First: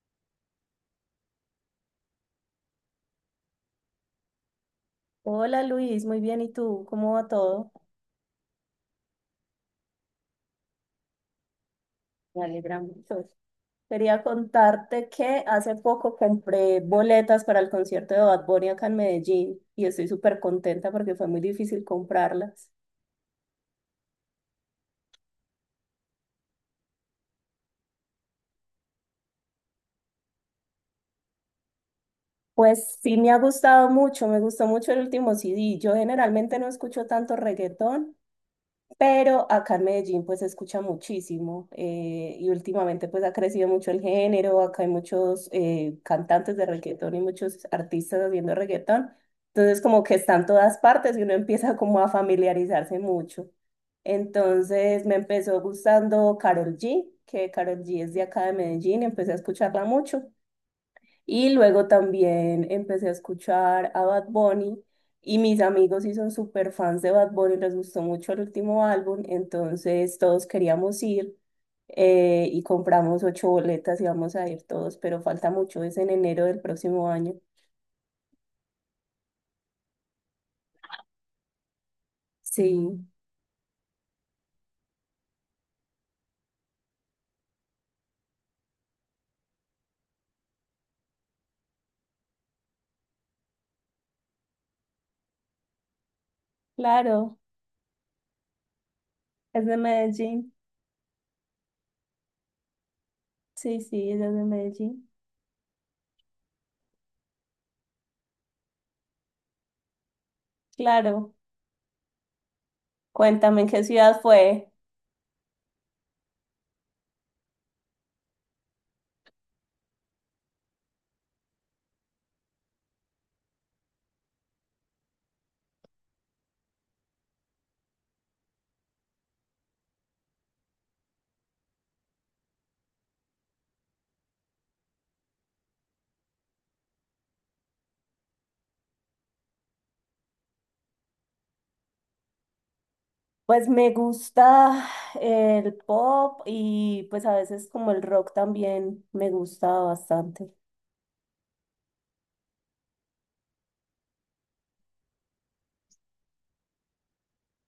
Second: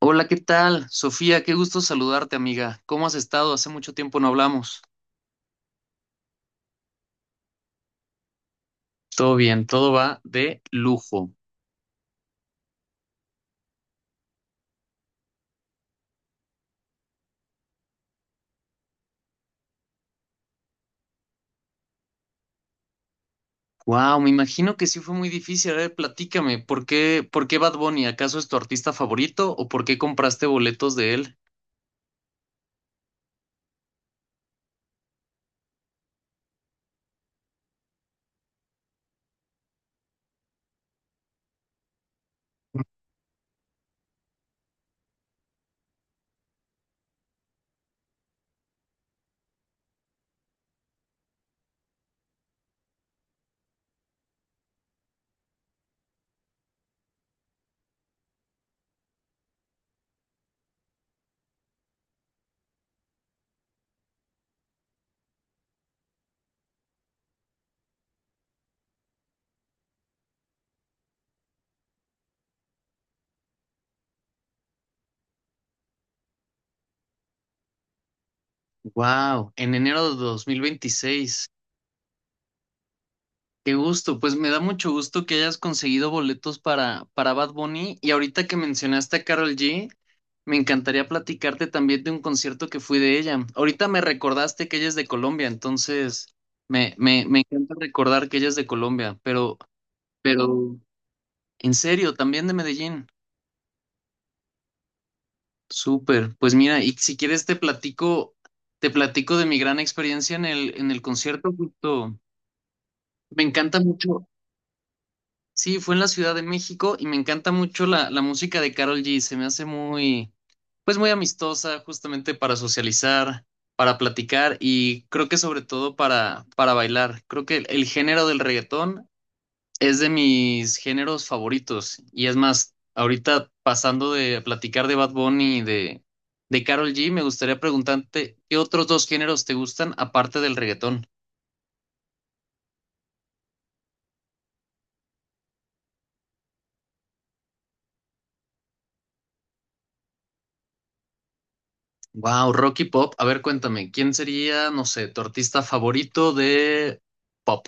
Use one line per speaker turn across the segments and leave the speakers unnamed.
Hola, ¿qué tal? Sofía, qué gusto saludarte, amiga. ¿Cómo has estado? Hace mucho tiempo no hablamos.
Hola Luis, muy bien. ¿Y tú? ¿Cómo va todo?
Todo bien, todo va de lujo.
Me alegra mucho. Quería contarte que hace poco compré boletas para el concierto de Bad Bunny acá en Medellín y estoy súper contenta porque fue muy difícil comprarlas.
Wow, me imagino que sí fue muy difícil. A ver, platícame, ¿por qué Bad Bunny? ¿Acaso es tu artista favorito o por qué compraste boletos de él?
Pues sí me ha gustado mucho, me gustó mucho el último CD. Yo generalmente no escucho tanto reggaetón, pero acá en Medellín pues se escucha muchísimo, y últimamente pues ha crecido mucho el género, acá hay muchos cantantes de reggaetón y muchos artistas haciendo reggaetón, entonces como que están todas partes y uno empieza como a familiarizarse mucho. Entonces me empezó gustando Karol G, que Karol G es de acá de Medellín, empecé a escucharla mucho y luego también empecé a escuchar a Bad Bunny y mis amigos sí son súper fans de Bad Bunny, les gustó mucho el último álbum, entonces todos queríamos ir, y compramos ocho boletas y vamos a ir todos, pero falta mucho, es en enero del próximo año.
Wow, en enero de 2026.
Sí,
Qué gusto, pues me da mucho gusto que hayas conseguido boletos para Bad Bunny y ahorita que mencionaste a Carol G, me encantaría platicarte también de un concierto que fui de ella. Ahorita me recordaste que ella es de Colombia, entonces me, me,
claro,
me encanta recordar que ella es de Colombia, pero,
es de Medellín.
pero en serio, también de Medellín.
Sí, sí, ella es de Medellín.
Súper, pues mira, y si quieres te platico de mi gran experiencia en el
Claro,
concierto, justo. Me
cuéntame en
encanta
qué ciudad
mucho.
fue.
Sí, fue en la Ciudad de México y me encanta mucho la música de Karol G. Se me hace muy, pues muy amistosa, justamente para socializar, para platicar y creo que sobre todo para bailar. Creo que el género del reggaetón es de mis géneros favoritos. Y es más, ahorita pasando de platicar de Bad Bunny y de Karol G, me gustaría preguntarte, ¿qué otros dos géneros te gustan aparte del reggaetón?
Pues me gusta el pop y pues a veces como el rock también me gusta bastante.
Wow, Rocky Pop. A ver, cuéntame, ¿quién sería, no sé, tu artista favorito de pop?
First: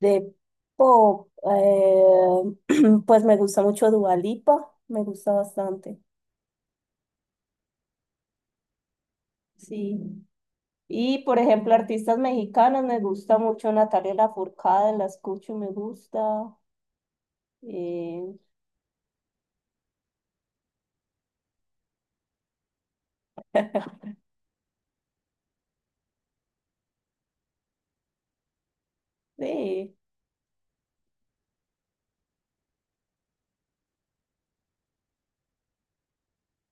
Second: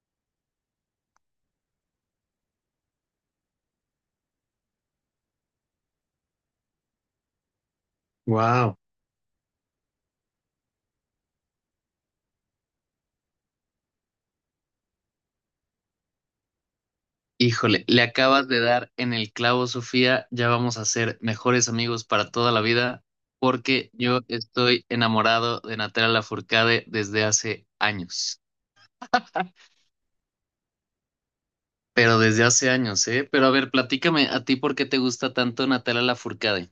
De pop, pues me gusta mucho Dua Lipa, me gusta bastante.
Wow.
Sí. Y por ejemplo, artistas mexicanos, me gusta mucho Natalia Lafourcade, la escucho y me gusta.
Híjole, le
Eh,
acabas de dar en el clavo, Sofía. Ya vamos a ser mejores amigos para toda la vida, porque yo estoy enamorado de Natalia Lafourcade desde hace años.
sí.
Pero desde hace años, ¿eh? Pero a ver, platícame a ti por qué te gusta tanto Natalia Lafourcade.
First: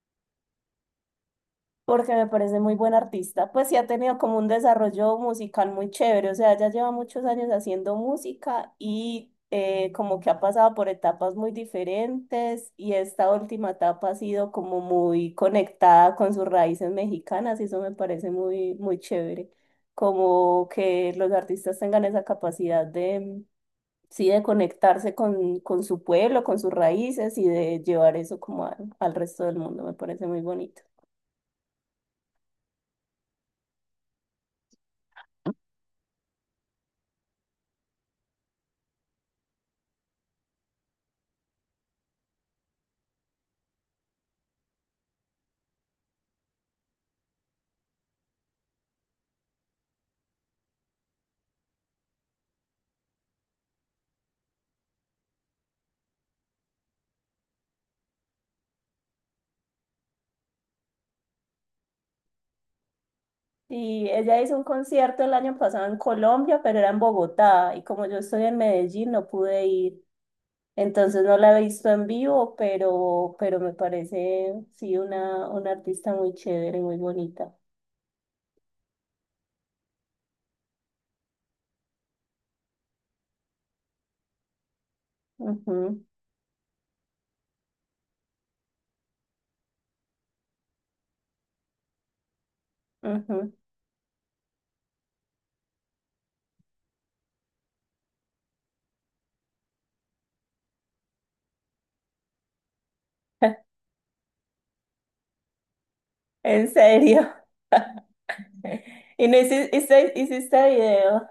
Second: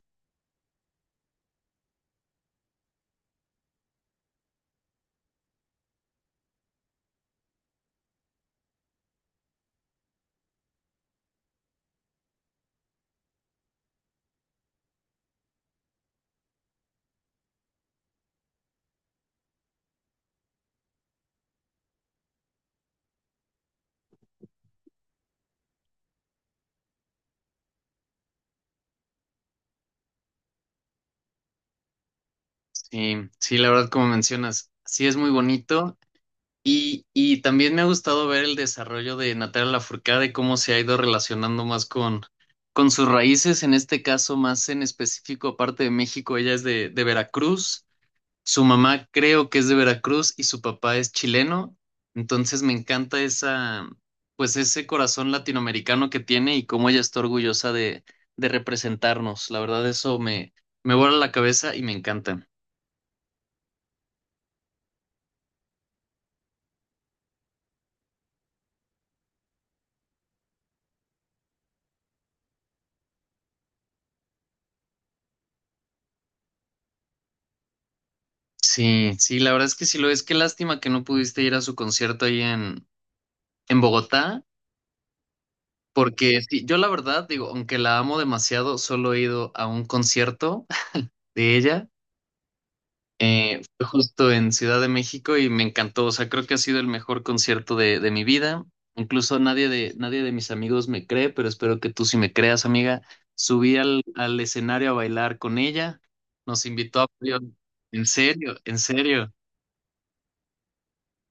Porque me parece muy buen artista. Pues sí ha tenido como un desarrollo musical muy chévere, o sea, ella lleva muchos años haciendo música y, como que ha pasado por etapas muy diferentes y esta última etapa ha sido como muy conectada con sus raíces mexicanas y eso me parece muy, muy chévere, como que los artistas tengan esa capacidad de, sí, de conectarse con su pueblo, con sus raíces y de llevar eso como al resto del mundo, me parece muy bonito.
Sí, sí, la verdad, como mencionas, sí es muy bonito. Y también me ha gustado ver el desarrollo de Natalia Lafourcade, cómo se ha ido relacionando más con sus raíces, en este caso más en específico, aparte de México, ella es de Veracruz, su mamá creo que es de Veracruz y su papá es chileno, entonces me encanta esa, pues ese corazón latinoamericano que tiene y cómo ella está orgullosa de representarnos, la verdad eso me, me vuela la cabeza y me encanta.
Sí, ella hizo un concierto el año pasado en Colombia, pero era en Bogotá y como yo estoy en Medellín no pude ir, entonces no la he visto en vivo, pero me parece sí una artista muy chévere, y muy bonita.
Sí, sí, la verdad es que sí lo es. Qué lástima que no pudiste ir a su concierto ahí en Bogotá,
Ujú,
porque sí, yo la verdad digo, aunque la amo demasiado, solo he ido a un concierto de ella.
ujú.
Fue justo en Ciudad de México y me encantó. O sea, creo que ha sido el mejor concierto de mi vida. Incluso nadie de, nadie de mis amigos me cree, pero espero que tú sí me creas, amiga. Subí al escenario a bailar con ella. Nos
En
invitó a...
serio.
En serio, en
Y
serio.
no hiciste, video.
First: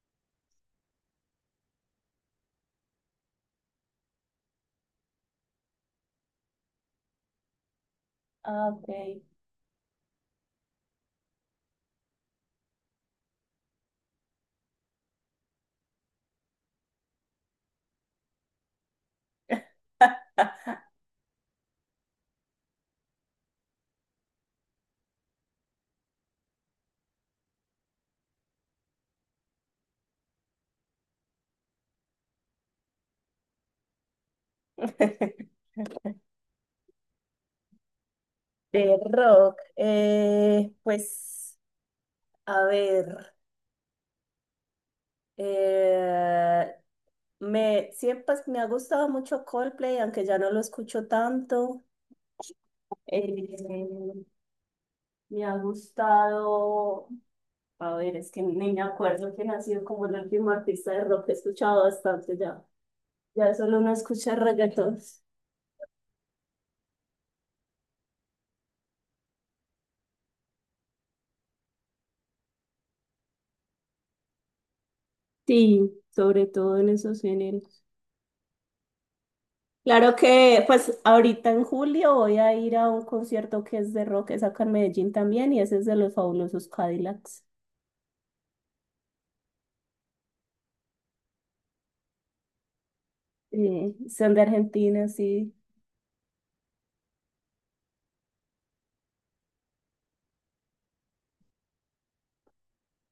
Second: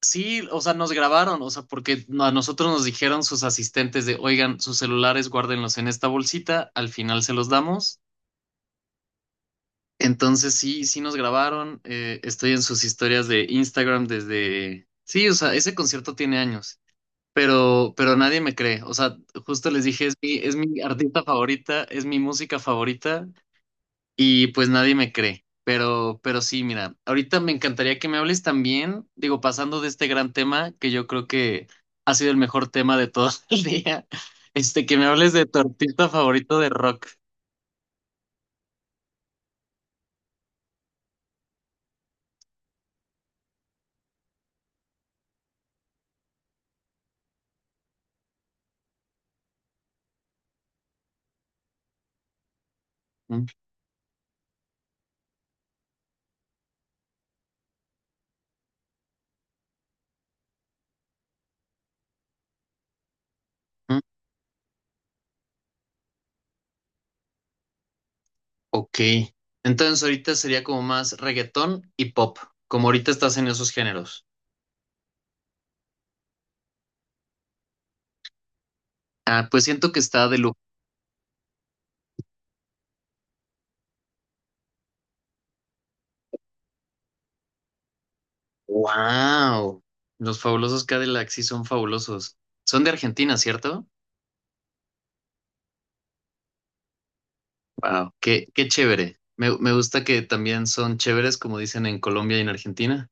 Sí, o sea, nos grabaron, o sea, porque no, a nosotros nos dijeron sus asistentes de, oigan, sus celulares guárdenlos en esta bolsita, al final se los damos.
Ah, ok.
Entonces sí, sí nos grabaron, estoy en sus historias de Instagram desde... Sí, o sea, ese concierto tiene años, pero nadie me cree, o sea, justo les dije, es mi artista favorita, es mi música favorita y pues nadie me cree. Pero sí, mira, ahorita me encantaría que me hables también, digo, pasando de este gran tema, que yo creo que ha sido el mejor tema de todo el día, este, que me hables de tu artista favorito de rock.
De rock. Pues, a ver. eh. Siempre pues, me ha gustado mucho Coldplay, aunque ya no lo escucho tanto.
Ujú.
Eh, Me ha gustado, a ver, es que ni me acuerdo quién ha sido como el último artista de rock que he escuchado bastante ya. Ya solo uno escucha reggaetón.
Ok. Entonces ahorita sería como más reggaetón y pop, como ahorita estás en esos géneros.
Sí, sobre todo en esos géneros.
Ah, pues siento que
Claro
está de lujo.
que, pues ahorita en julio voy a ir a un concierto que es de rock, es acá en Medellín también, y ese es de los fabulosos Cadillacs.
¡Wow! Los fabulosos Cadillacs sí son fabulosos. Son de Argentina, ¿cierto?
Son de Argentina, sí.
Wow, qué chévere. Me gusta que también son chéveres, como dicen en Colombia y en Argentina.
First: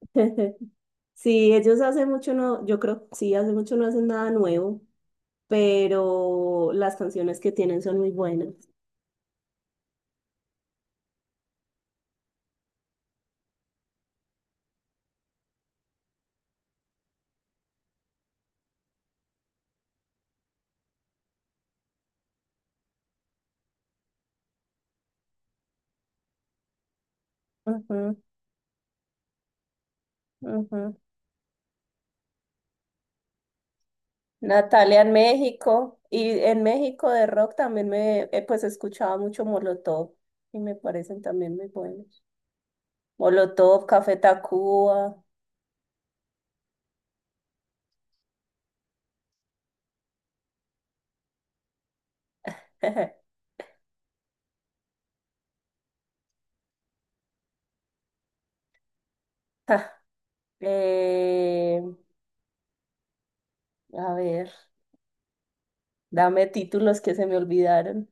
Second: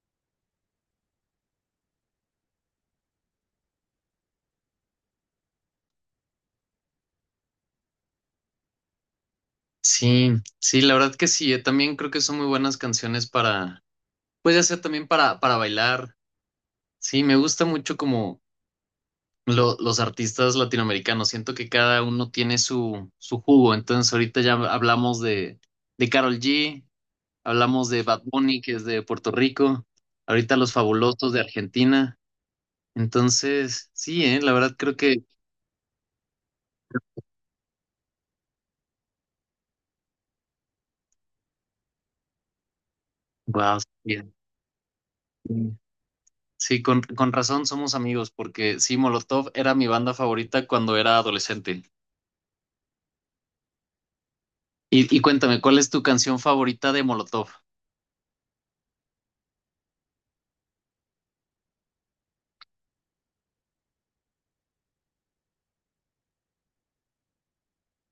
Sí, ellos hace mucho no, yo creo, sí, hace mucho no hacen nada nuevo, pero las canciones que tienen son muy buenas.
Sí, sí, la verdad que sí. Yo también creo que son muy buenas canciones para, pues ya sea también para bailar. Sí, me gusta mucho como los artistas latinoamericanos. Siento que cada uno tiene su, su jugo. Entonces ahorita ya hablamos de Karol G, hablamos de
Ujú,
Bad Bunny, que es de Puerto Rico, ahorita Los
ujú.
Fabulosos de Argentina. Entonces, sí, la verdad creo
Natalia en
que,
México y en México de rock también me, pues escuchaba mucho Molotov y me parecen también muy buenos.
wow.
Molotov, Café Tacuba.
Sí, sí, con razón somos amigos, porque sí, Molotov era mi banda favorita cuando era adolescente. Y cuéntame, ¿cuál es tu canción favorita de Molotov?
Ja, eh, a ver, dame títulos que se me olvidaron.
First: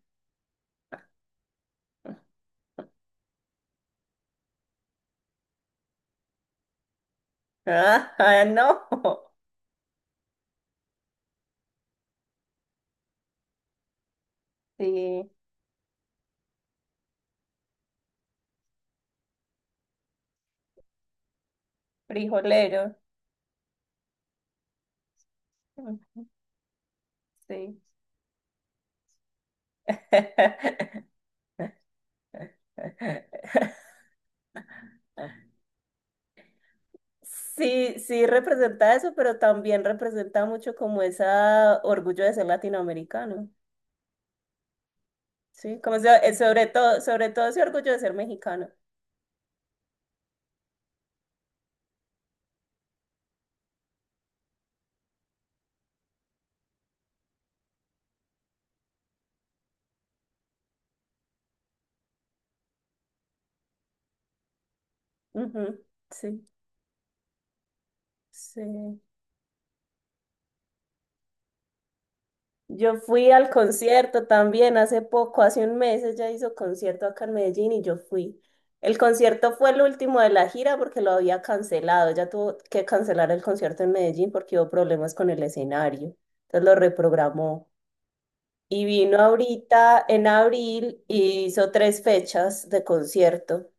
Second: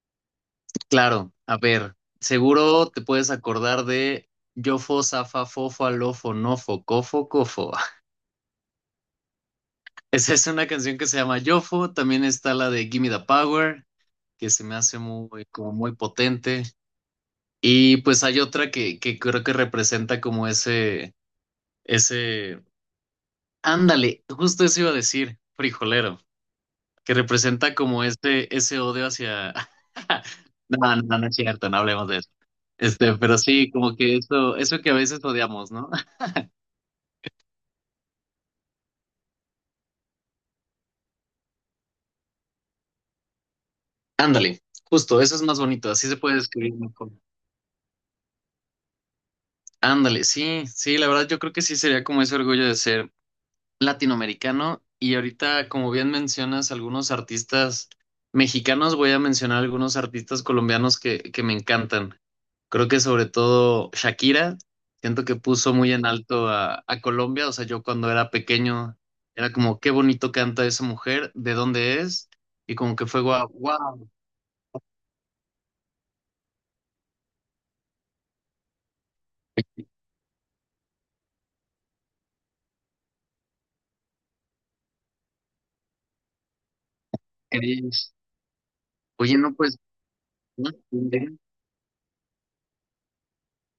Claro, a ver, seguro te puedes acordar de Yofo, Zafa, Fofo, Alofo, Nofo, Cofo, Cofo.
Ah, no.
Esa es una canción que se llama Yofo, también está la de Gimme the Power, que se me hace
Sí,
muy, como muy potente. Y pues hay otra que creo que representa como ese...
frijolero.
Ándale, justo eso iba a decir,
Mm,
frijolero, que representa
sí.
como este, ese odio hacia... No, no, no es cierto, no hablemos de eso. Este, pero sí, como que eso que a veces odiamos, ¿no?
Sí, sí representa eso, pero también representa mucho como ese orgullo de ser latinoamericano.
Ándale, justo, eso es más
Sí,
bonito,
como
así se puede describir mejor.
sobre todo ese orgullo de ser mexicano.
Ándale, sí, sí, la verdad yo creo que sí sería como ese orgullo de ser latinoamericano y ahorita, como bien mencionas, algunos artistas mexicanos, voy a mencionar algunos artistas colombianos que me encantan. Creo que sobre todo Shakira, siento que puso
Ujú,
muy en
sí,
alto a Colombia. O sea, yo cuando era pequeño
sí.
era como, qué bonito canta esa mujer, de dónde es, y
Yo
como que fue
fui
guau,
al
wow,
concierto también hace poco, hace un mes ella hizo concierto acá en Medellín y yo fui. El concierto fue el último de la gira porque lo había cancelado. Ella tuvo que cancelar el concierto en Medellín porque hubo problemas con el escenario. Entonces lo reprogramó.
eres.
Y vino
Oye, no, pues,
ahorita en abril y hizo tres fechas de concierto.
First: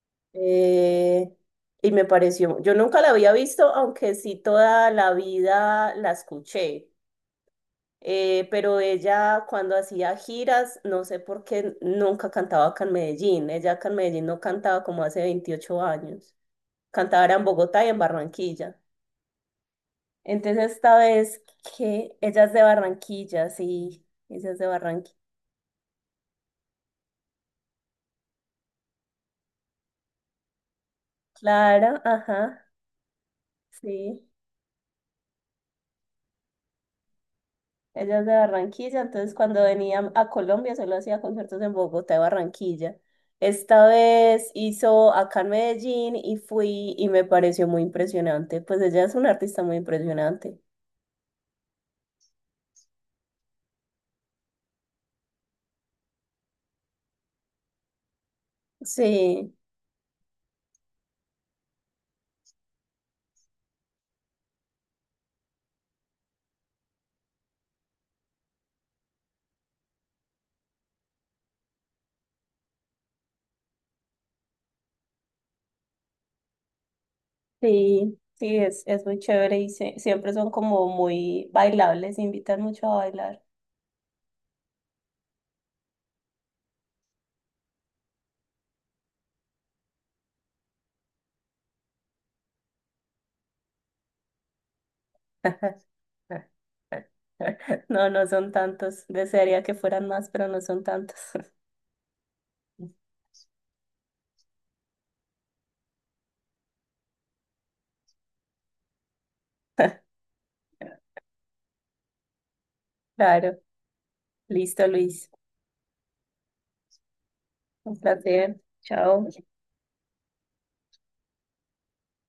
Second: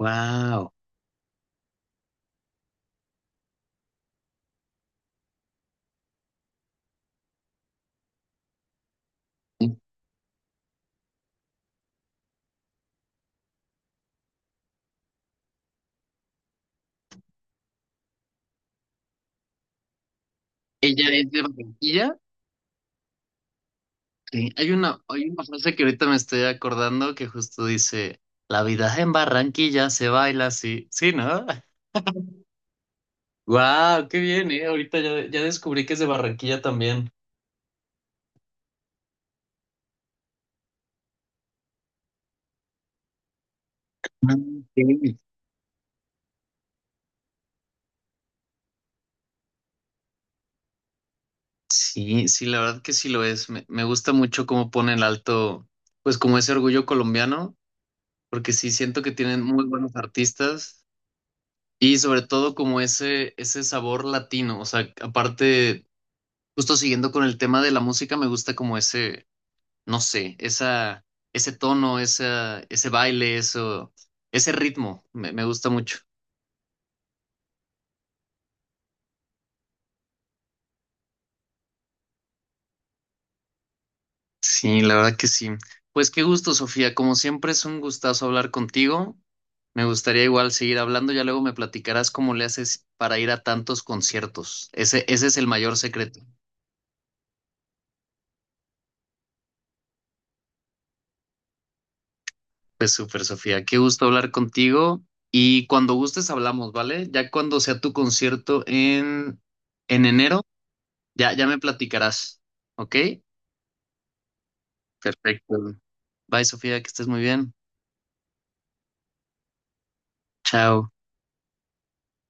wow.
Eh, y me pareció, yo nunca la había visto, aunque sí toda la vida la escuché. Pero ella cuando hacía giras, no sé por qué nunca cantaba acá en Medellín. Ella acá en Medellín no cantaba como hace 28 años. Cantaba era en Bogotá y en Barranquilla. Entonces esta
Ella es de
vez que
Barranquilla.
ella es de Barranquilla, sí,
Sí.
ella es de Barranquilla.
Hay una frase que ahorita me estoy acordando que justo dice, la vida en Barranquilla se baila así. Sí, ¿no?
Clara, ajá,
Wow, qué
sí.
bien, ¿eh? Ahorita ya, ya descubrí que es de Barranquilla también.
Ella es de Barranquilla, entonces cuando venía a Colombia solo hacía conciertos en Bogotá y Barranquilla. Esta
Ah,
vez hizo
ok.
acá en Medellín y fui y me pareció muy impresionante. Pues ella es una artista muy impresionante.
Sí, sí, la verdad que sí lo es. Me gusta mucho cómo ponen alto, pues como ese orgullo colombiano, porque sí siento que tienen
Sí,
muy buenos artistas y sobre todo como ese sabor latino. O sea, aparte, justo siguiendo con el tema de la música, me gusta como ese, no sé, esa, ese tono, esa, ese baile, eso, ese ritmo. Me gusta mucho.
sí, sí, es muy chévere y siempre son como muy bailables, invitan mucho a bailar.
Sí, la verdad que sí. Pues qué gusto, Sofía. Como siempre es un gustazo hablar contigo. Me gustaría igual seguir hablando. Ya luego me platicarás cómo le haces para ir a tantos conciertos. Ese es el mayor secreto.
No, no son tantos. Desearía que fueran más, pero no son tantos.
Pues súper, Sofía. Qué gusto hablar contigo. Y cuando gustes hablamos, ¿vale? Ya cuando sea tu concierto en enero, ya, ya me platicarás. ¿Ok?
Claro. Listo, Luis.
Perfecto. Bye, Sofía, que estés muy bien.
Un placer. Chao.
Chao.